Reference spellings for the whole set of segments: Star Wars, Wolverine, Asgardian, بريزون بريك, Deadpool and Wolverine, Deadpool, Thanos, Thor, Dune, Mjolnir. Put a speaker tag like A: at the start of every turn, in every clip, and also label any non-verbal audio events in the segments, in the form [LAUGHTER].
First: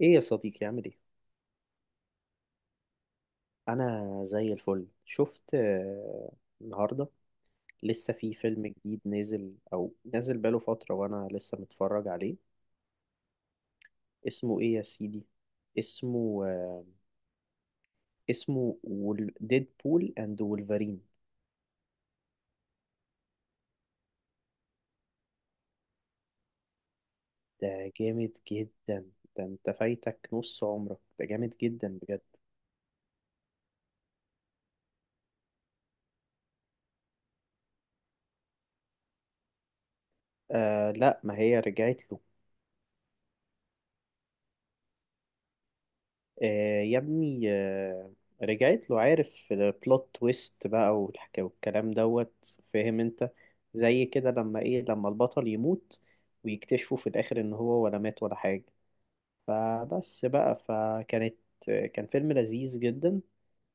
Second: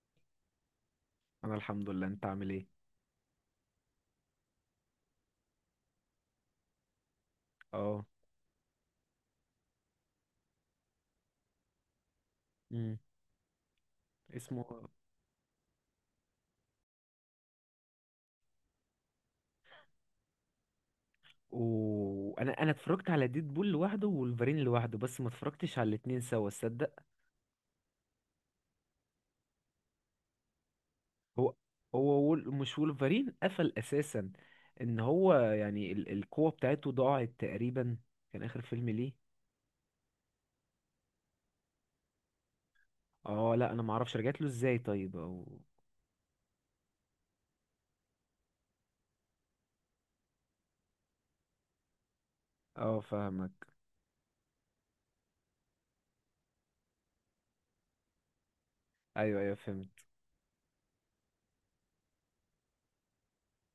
A: ايه يا صديقي، عامل ايه؟
B: انا الحمد لله، انت عامل ايه؟
A: انا زي الفل. شفت آه، النهارده
B: اه.
A: لسه في فيلم جديد نازل، او نازل بقاله فتره وانا لسه متفرج عليه.
B: امم.
A: اسمه
B: اسمه.
A: ايه يا سيدي؟ اسمه آه، اسمه ديدبول اند وولفرين.
B: وانا اتفرجت على ديد بول لوحده وولفرين لوحده، بس ما اتفرجتش على الاتنين سوا، تصدق.
A: ده جامد جدا. ده انت فايتك نص عمرك، ده
B: هو
A: جامد جدا
B: هو
A: بجد.
B: وول... مش وولفرين قفل اساسا، ان هو يعني القوة بتاعته ضاعت تقريبا، كان اخر فيلم ليه.
A: آه، لا ما هي رجعت له.
B: اه لا، انا ما اعرفش رجعت له ازاي، طيب او.
A: آه يا ابني آه، رجعت له. عارف البلوت تويست بقى والحكاية والكلام دوت؟
B: اه
A: فاهم انت؟
B: فاهمك.
A: زي كده لما البطل يموت ويكتشفوا في الاخر ان هو ولا مات ولا حاجة.
B: ايوه ايوه فهمت.
A: فبس بقى فكانت آه، كان فيلم لذيذ جدا.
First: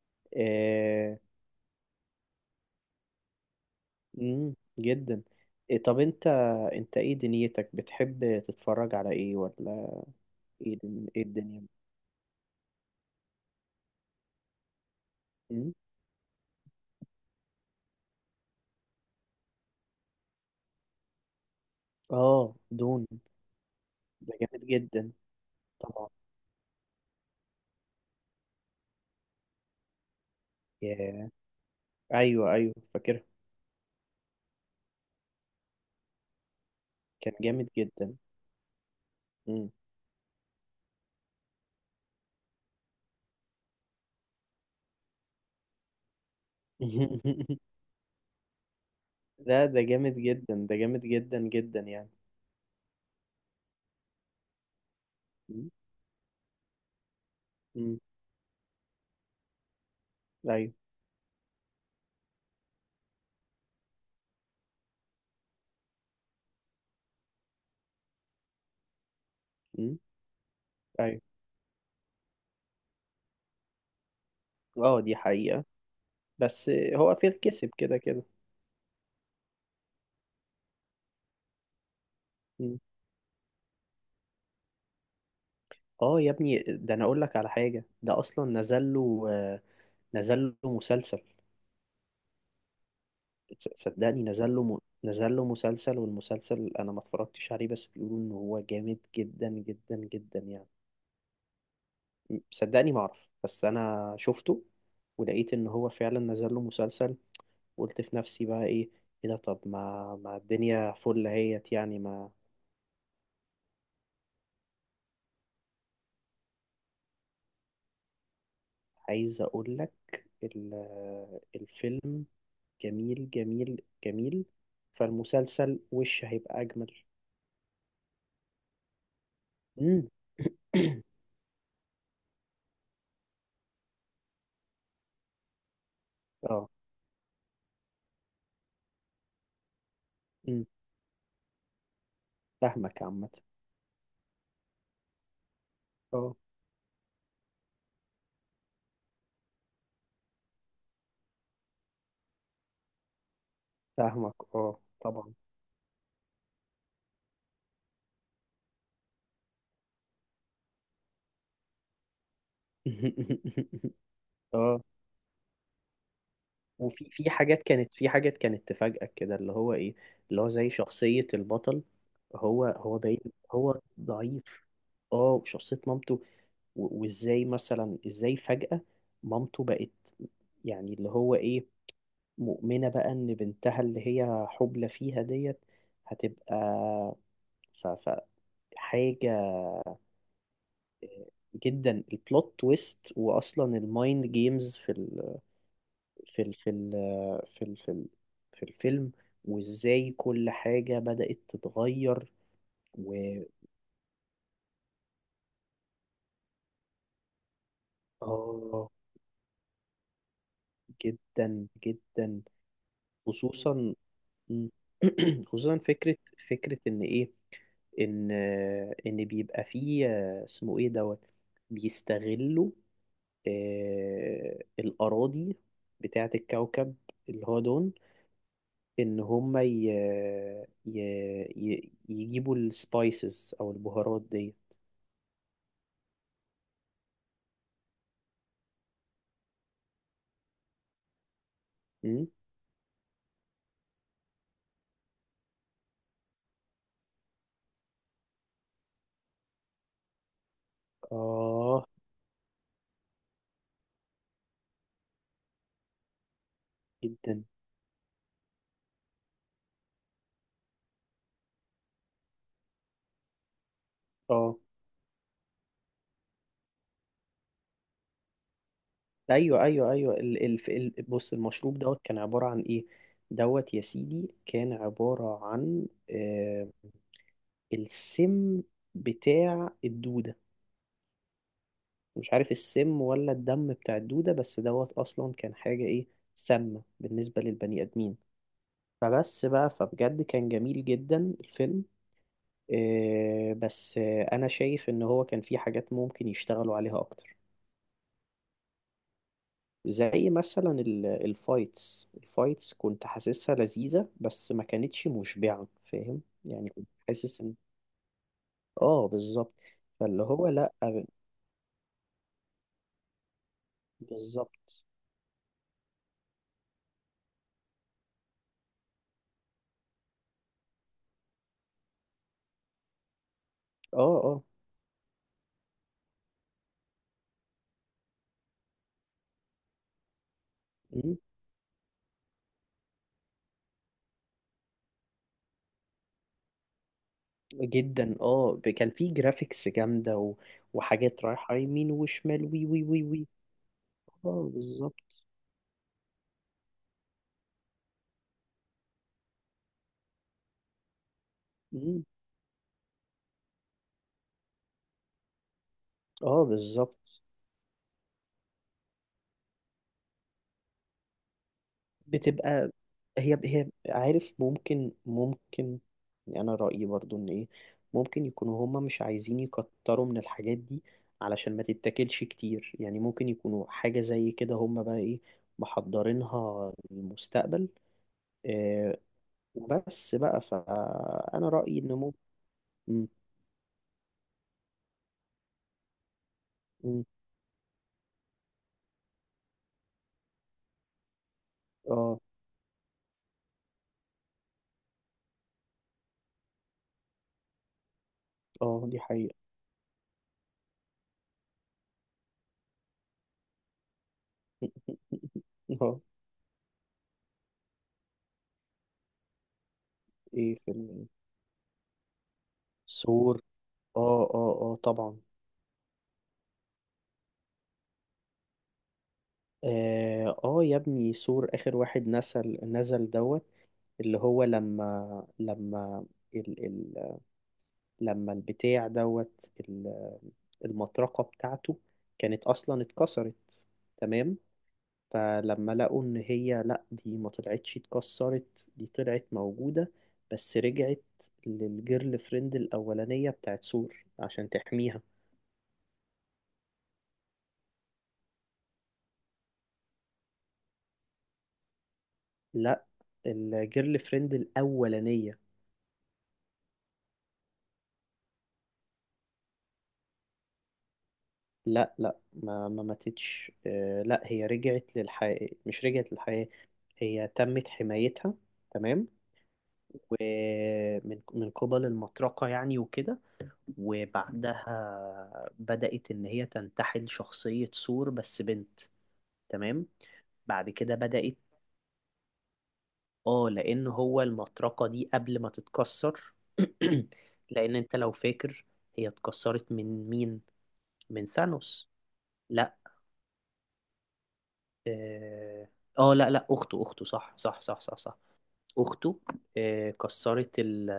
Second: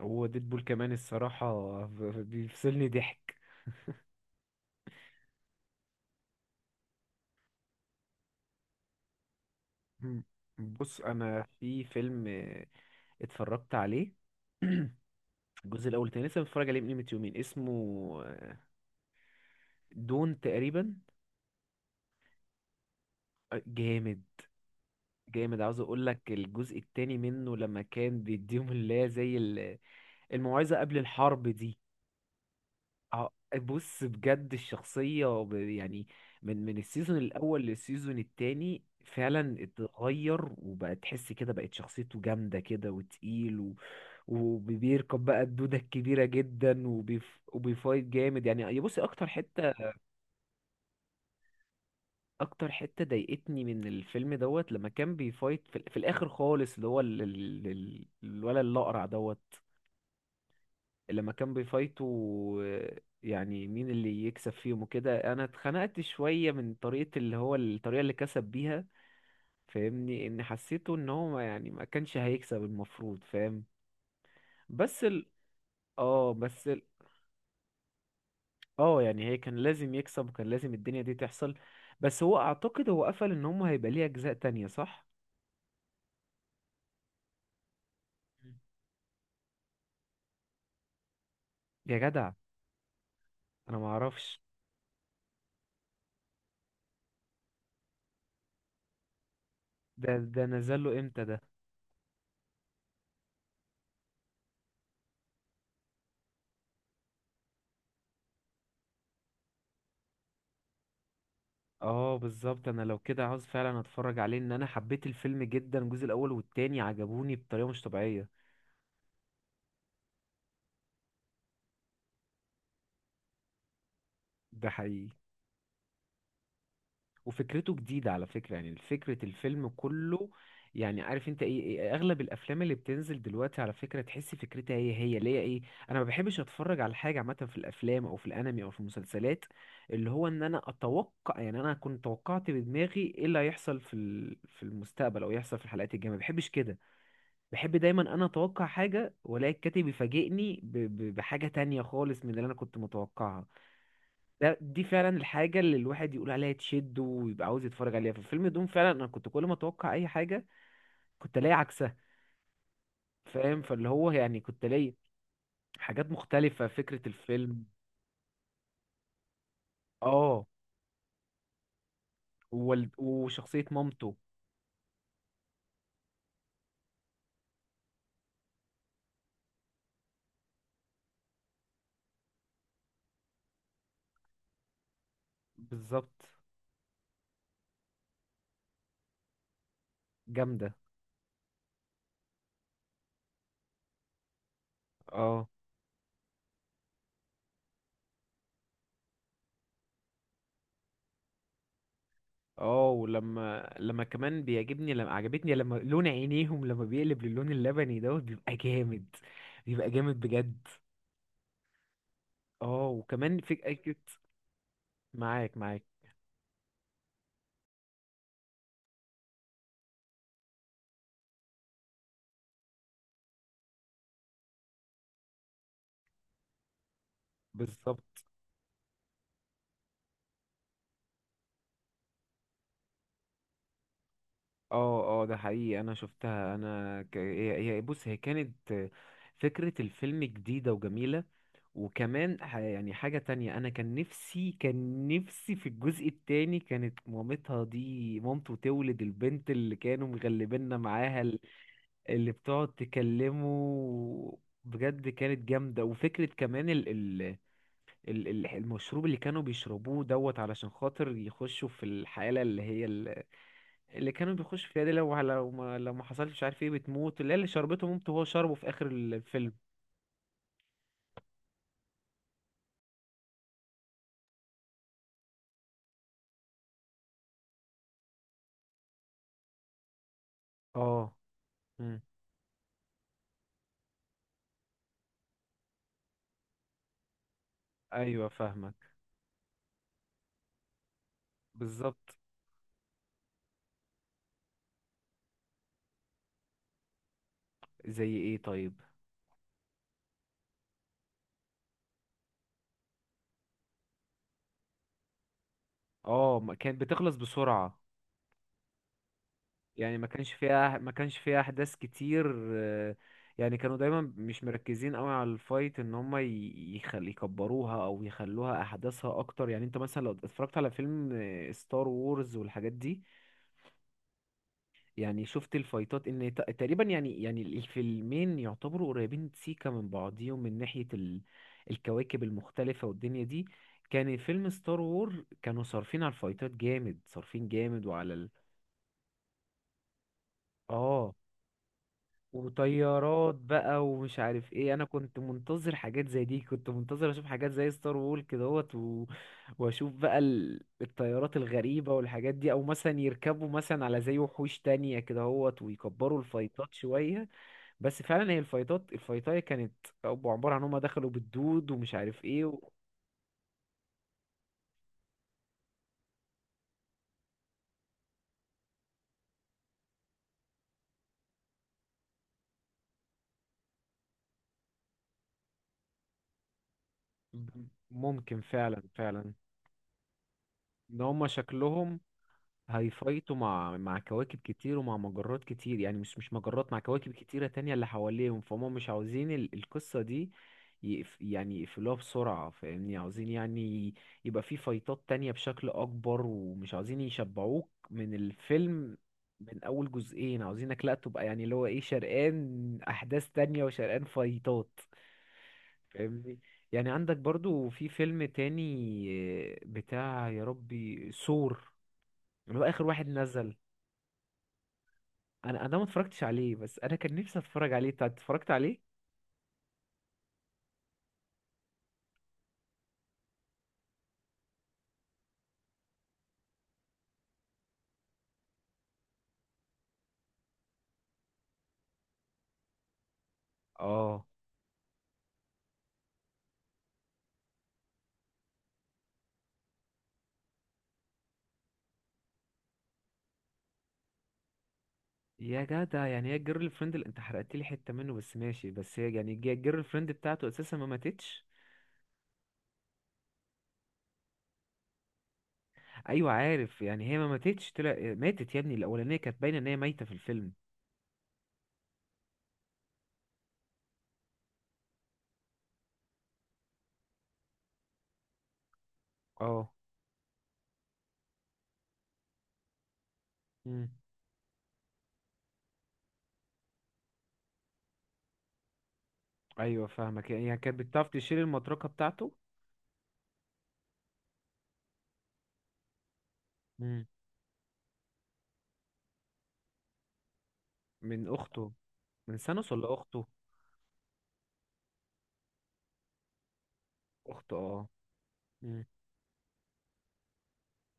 B: هو ديد بول كمان
A: آه.
B: الصراحة بيفصلني ضحك.
A: مم، جدا. إيه طب انت، انت ايه دنيتك بتحب تتفرج على ايه ولا
B: مم.
A: ايه
B: بص
A: دن- ايه
B: انا
A: الدنيا؟
B: في فيلم اتفرجت عليه
A: مم؟
B: الجزء الاول، تاني لسه متفرج عليه من قيمه يومين، اسمه دون تقريبا.
A: اه، دون.
B: جامد.
A: ده جامد جدا.
B: جامد. عاوز اقول لك الجزء التاني منه لما كان بيديهم اللي هي زي الموعظه قبل
A: طبعا.
B: الحرب دي.
A: ايوه ايوه فاكرها.
B: ع- بص بجد الشخصيه يعني من السيزون
A: كان
B: الاول
A: جامد جدا.
B: للسيزون التاني فعلا
A: مم.
B: اتغير، وبقى تحس كده بقت شخصيته جامده كده وتقيل وبيركب بقى الدودة الكبيرة جدا،
A: [LAUGHS]
B: وبيفايت جامد، يعني يا بصي أكتر
A: لا
B: حتة،
A: ده جامد جدا، ده جامد جدا جدا يعني.
B: اكتر حتة ضايقتني من الفيلم دوت لما كان بيفايت
A: مم.
B: في الاخر خالص، اللي هو
A: مم.
B: الولد الاقرع دوت.
A: ايوه.
B: لما كان بيفايتوا يعني مين اللي يكسب فيهم وكده، انا اتخنقت شوية من طريقة اللي هو الطريقة اللي كسب بيها.
A: مم.
B: فاهمني، ان حسيته ان
A: ايوه.
B: هو يعني ما كانش هيكسب المفروض، فاهم.
A: اه
B: بس
A: دي
B: ال...
A: حقيقة.
B: اه
A: بس هو فيل كسب كده كده.
B: اه يعني هي كان لازم يكسب، وكان لازم الدنيا دي تحصل. بس هو
A: مم.
B: اعتقد هو قفل ان هم هيبقى ليه اجزاء تانية، صح.
A: اه يا ابني، ده انا اقول لك على حاجة. ده اصلا نزل له مسلسل.
B: يا جدع.
A: تص-
B: انا ما
A: صدقني
B: اعرفش.
A: نزل له م... نزل له مسلسل، والمسلسل انا ما اتفرجتش عليه، بس بيقولوا ان هو جامد جدا جدا
B: ده
A: جدا
B: ده
A: يعني.
B: نزل له امتى ده.
A: صدقني ما اعرف، بس انا شفته ولقيت ان هو فعلا نزل له مسلسل. قلت في نفسي بقى: ايه ايه ده؟ طب ما الدنيا فل اهيت يعني
B: اه
A: ما.
B: بالظبط، انا لو كده عاوز فعلا اتفرج عليه، ان انا حبيت الفيلم جدا، الجزء الاول والتاني عجبوني بطريقه مش طبيعيه.
A: عايز اقول لك، ال- الفيلم جميل جميل جميل،
B: ده حقيقي.
A: فالمسلسل وش هيبقى اجمل.
B: وفكرته جديده على فكره، يعني فكره الفيلم
A: امم.
B: كله. يعني
A: [COUGHS]
B: عارف انت إيه اغلب الافلام اللي بتنزل دلوقتي، على فكره تحس فكرتها هي هي ليه ايه. انا ما بحبش
A: اه.
B: اتفرج على حاجه عامه في الافلام او في الانمي او في المسلسلات، اللي هو ان انا
A: امم،
B: اتوقع، يعني انا كنت توقعت بدماغي
A: فاهمك
B: ايه
A: عامة.
B: اللي هيحصل في في المستقبل او يحصل في الحلقات الجايه، ما
A: اه،
B: بحبش كده. بحب دايما انا اتوقع حاجه، والاقي الكاتب يفاجئني بحاجه تانية خالص من اللي انا كنت متوقعها.
A: فاهمك
B: ده
A: اه
B: دي فعلا
A: طبعا.
B: الحاجه اللي الواحد يقول عليها تشد، ويبقى عاوز يتفرج عليها في فيلم دوم، فعلا انا كنت كل ما اتوقع اي حاجه كنت الاقي عكسها. فاهم، فاللي
A: [LAUGHS]
B: هو يعني كنت
A: اه.
B: الاقي حاجات مختلفه فكره
A: وفي في حاجات
B: الفيلم.
A: كانت في حاجات كانت تفاجئك كده، اللي هو ايه، اللي
B: اه.
A: هو زي شخصية البطل. هو هو باين
B: وشخصيه
A: هو
B: مامته.
A: ضعيف. اه، وشخصية مامته. وازاي مثلا، ازاي فجأة مامته بقت، يعني اللي هو ايه، مؤمنة بقى ان بنتها اللي هي حبلى فيها ديت
B: بالظبط.
A: هتبقى. ف حاجة
B: جامده.
A: جدا، البلوت تويست، واصلا المايند جيمز في ال
B: اه.
A: في ال في ال في ال في ال في الفيلم، وازاي كل حاجة بدأت تتغير.
B: اه
A: و،
B: ولما لما كمان بيعجبني لما عجبتني لما لون عينيهم لما بيقلب للون اللبني دوت بيبقى
A: اه،
B: جامد، بيبقى جامد بجد.
A: جدا جدا.
B: اه وكمان في
A: خصوصا.
B: اكيد.
A: مم. [CLEARS THROAT]
B: معاك
A: خصوصا
B: معاك.
A: فكرة، فكرة ان ايه، ان ان بيبقى فيه اسمه ايه دوت، بيستغلوا الأراضي بتاعة الكوكب اللي هو دون.
B: بالظبط.
A: ان هم ي... يجيبوا السبايسز او البهارات
B: اه. اه ده حقيقي، انا شفتها، انا بص هي كانت فكرة الفيلم جديدة وجميلة.
A: دي.
B: وكمان يعني حاجة تانية، انا كان نفسي كان نفسي في الجزء التاني كانت مامتها دي مامته تولد البنت اللي كانوا مغلبيننا معاها،
A: آه.
B: اللي بتقعد تكلمه، بجد كانت جامدة. وفكرة كمان
A: جدا.
B: المشروب اللي كانوا بيشربوه دوت علشان خاطر يخشوا في الحالة اللي هي اللي كانوا
A: آه،
B: بيخشوا فيها دي، لو لو ما حصلش مش عارف ايه بتموت، اللي هي اللي شربته مامته وهو شربه في آخر الفيلم.
A: أيوه أيوه أيوه. ال ال ال بص المشروب دوت كان عبارة عن إيه؟ دوت يا سيدي كان عبارة عن السم بتاع الدودة.
B: اه. مم.
A: مش عارف السم ولا الدم بتاع الدودة، بس دوت أصلا كان حاجة إيه، سامة بالنسبة للبني آدمين.
B: ايوه فاهمك.
A: فبس بقى فبجد كان جميل جدا الفيلم.
B: بالظبط.
A: آه بس آه أنا شايف إن هو كان فيه حاجات ممكن يشتغلوا عليها أكتر.
B: زي ايه طيب.
A: زي مثلا الفايتس، الفايتس كنت حاسسها لذيذة بس ما كانتش مشبعة. فاهم
B: اه ما
A: يعني،
B: كانت
A: كنت
B: بتخلص
A: حاسس ان.
B: بسرعة،
A: اه بالظبط.
B: يعني ما
A: فاللي
B: كانش
A: هو لا
B: فيها ما كانش فيها احداث كتير. يعني كانوا دايما مش
A: بالظبط.
B: مركزين قوي على الفايت ان هم يخل يكبروها او يخلوها احداثها اكتر. يعني انت مثلا لو اتفرجت على فيلم ستار وورز والحاجات دي،
A: اه اه.
B: يعني شفت الفايتات ان تقريبا يعني الفيلمين يعتبروا قريبين سيكا من بعضيهم من ناحية
A: مم.
B: الكواكب المختلفة والدنيا دي. كان فيلم ستار وور كانوا صارفين على الفايتات جامد، صارفين جامد وعلى
A: جدا. اه. كان في جرافيكس جامدة و،
B: اه
A: وحاجات رايحة يمين وشمال، وي وي وي وي.
B: وطيارات بقى ومش
A: اه
B: عارف ايه، انا كنت
A: بالظبط.
B: منتظر حاجات زي دي، كنت منتظر اشوف حاجات زي ستار وول كدهوت واشوف بقى الطيارات الغريبة
A: مم.
B: والحاجات دي، او مثلا يركبوا مثلا على زي وحوش تانية كدهوت ويكبروا
A: اه
B: الفايتات
A: بالظبط.
B: شوية. بس فعلا هي الفايتات الفايتاية كانت أبو عبارة عن هما دخلوا بالدود، ومش عارف ايه
A: بتبقى، هي عارف، ممكن يعني انا رأيي برضو ان ايه، ممكن يكونوا هما مش عايزين يكتروا من الحاجات دي علشان ما تتاكلش كتير. يعني ممكن يكونوا حاجة زي كده، هما بقى ايه، محضرينها للمستقبل.
B: ممكن فعلا
A: آه.
B: فعلا.
A: وبس بقى،
B: ان هما
A: فانا رأيي ان
B: شكلهم
A: ممكن. م-
B: هيفايتوا مع كواكب كتير ومع مجرات كتير، يعني مش مش مجرات مع
A: م-
B: كواكب كتيرة تانية اللي حواليهم، فهم مش عاوزين القصة دي يقف، يعني يقفلوها
A: اه
B: بسرعة، فاهمني، عاوزين يعني يبقى في فايتات تانية بشكل أكبر، ومش عاوزين يشبعوك من
A: اه
B: الفيلم
A: دي حقيقة.
B: من أول جزئين، عاوزينك لأ تبقى يعني اللي هو إيه، شرقان أحداث تانية وشرقان فايتات.
A: [LAUGHS] اه.
B: فاهمني. يعني عندك برضو في فيلم تاني بتاع يا
A: ايه فيلم
B: ربي
A: إيه؟
B: سور، اللي هو آخر واحد
A: سور.
B: نزل.
A: اه اه اه طبعا.
B: انا ما اتفرجتش عليه، بس انا كان نفسي اتفرج عليه، انت اتفرجت عليه.
A: اه، آه يا ابني، سور اخر واحد نزل، نزل دوت. اللي هو لما لما ال ال لما البتاع دوت المطرقة بتاعته كانت اصلا اتكسرت.
B: اه.
A: تمام. فلما لقوا ان هي لا، دي ما طلعتش اتكسرت، دي طلعت موجودة، بس رجعت للجيرل فريند الاولانية بتاعت سور عشان تحميها.
B: يا جدع، يعني هي الجيرل فريند اللي انت حرقت لي حته منه بس ماشي، بس هي يعني الجيرل فريند بتاعته اساسا ما ماتتش.
A: لا، الجيرل فريند الاولانية.
B: ايوه عارف، يعني هي ما ماتتش طلع ماتت يا ابني، الاولانيه كانت باينه ان هي ميته في الفيلم.
A: لا لا، ما ماتتش. آه، لا هي رجعت للحياة، مش رجعت للحياة، هي تمت حمايتها. تمام.
B: اه.
A: ومن قبل المطرقة يعني وكده.
B: امم.
A: وبعدها بدأت إن هي تنتحل شخصية ثور بس بنت.
B: ايوه
A: تمام.
B: فاهمك، يعني
A: بعد
B: كانت
A: كده
B: بتعرف
A: بدأت.
B: تشيل المطرقه بتاعته.
A: اه، لأن هو المطرقة دي قبل ما تتكسر.
B: امم.
A: [CLEARS THROAT] لأن أنت لو فاكر، هي اتكسرت من مين؟ من
B: من اخته.
A: ثانوس.
B: من سانوس
A: لا.
B: ولا اخته.
A: اه. آه، لا لا اخته، اخته، صح
B: اخته
A: صح
B: اه.
A: صح صح صح.
B: امم.
A: اخته، كسرت ال،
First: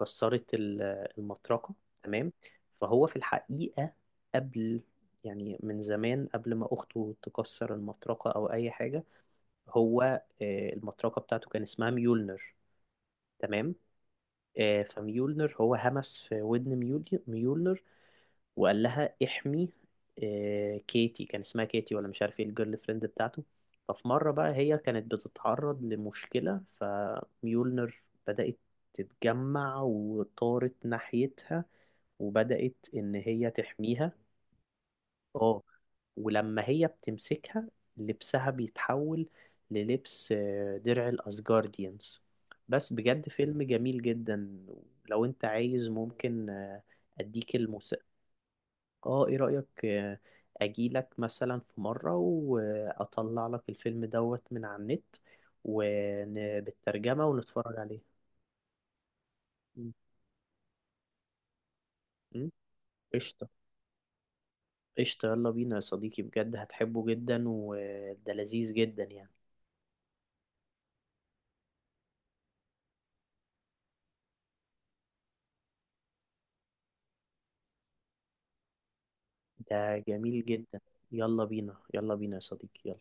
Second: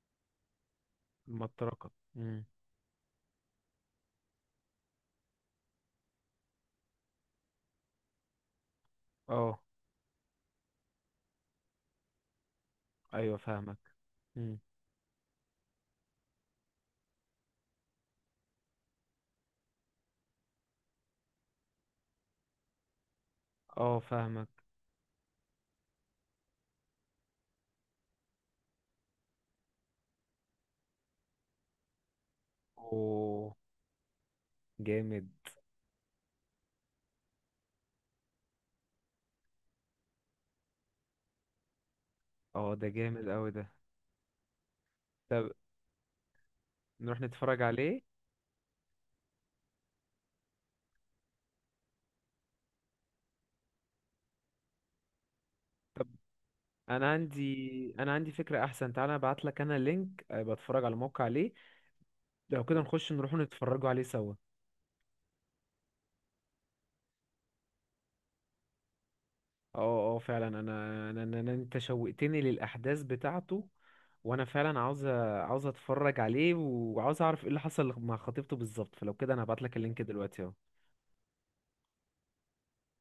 A: كسرت ال- المطرقة.
B: المطرقه.
A: تمام.
B: امم.
A: فهو في الحقيقة قبل، يعني من زمان قبل ما أخته تكسر المطرقة أو أي حاجة،
B: اه
A: هو، المطرقة بتاعته كان اسمها ميولنر.
B: ايوه
A: تمام.
B: فاهمك. امم.
A: فميولنر هو همس في ودن، ميولنر، وقال لها احمي كيتي. كان اسمها كيتي ولا مش عارف ايه الجيرل فريند بتاعته.
B: اه
A: ففي مرة
B: فاهمك.
A: بقى هي كانت بتتعرض لمشكلة، فميولنر بدأت تتجمع وطارت ناحيتها وبدأت إن هي تحميها.
B: جامد.
A: اه. ولما هي بتمسكها، لبسها بيتحول للبس، درع الأسجارديانز.
B: اه ده
A: بس
B: جامد
A: بجد
B: قوي
A: فيلم
B: ده.
A: جميل جدا. لو انت
B: طب
A: عايز ممكن،
B: نروح
A: اديك
B: نتفرج عليه.
A: الموسيقى. اه ايه رأيك، اجيلك مثلا في مرة واطلع لك الفيلم دوت من على النت
B: طب انا
A: وبالترجمة ونتفرج
B: عندي
A: عليه.
B: انا عندي فكرة احسن، تعالى ابعت لك انا
A: م-
B: لينك بتفرج على الموقع عليه،
A: م؟
B: لو كده نخش نروح
A: قشطة.
B: نتفرجوا عليه سوا.
A: قشطة، يلا بينا يا صديقي، بجد هتحبه جدا وده لذيذ جدا يعني.
B: اه اه فعلا انا انت شوقتني للاحداث بتاعته، وانا فعلا عاوز عاوز اتفرج عليه وعاوز اعرف ايه اللي حصل مع خطيبته بالظبط، فلو كده انا هبعت لك
A: ده
B: اللينك دلوقتي
A: جميل
B: اهو.
A: جدا. يلا بينا، يلا بينا يا صديقي، يلا.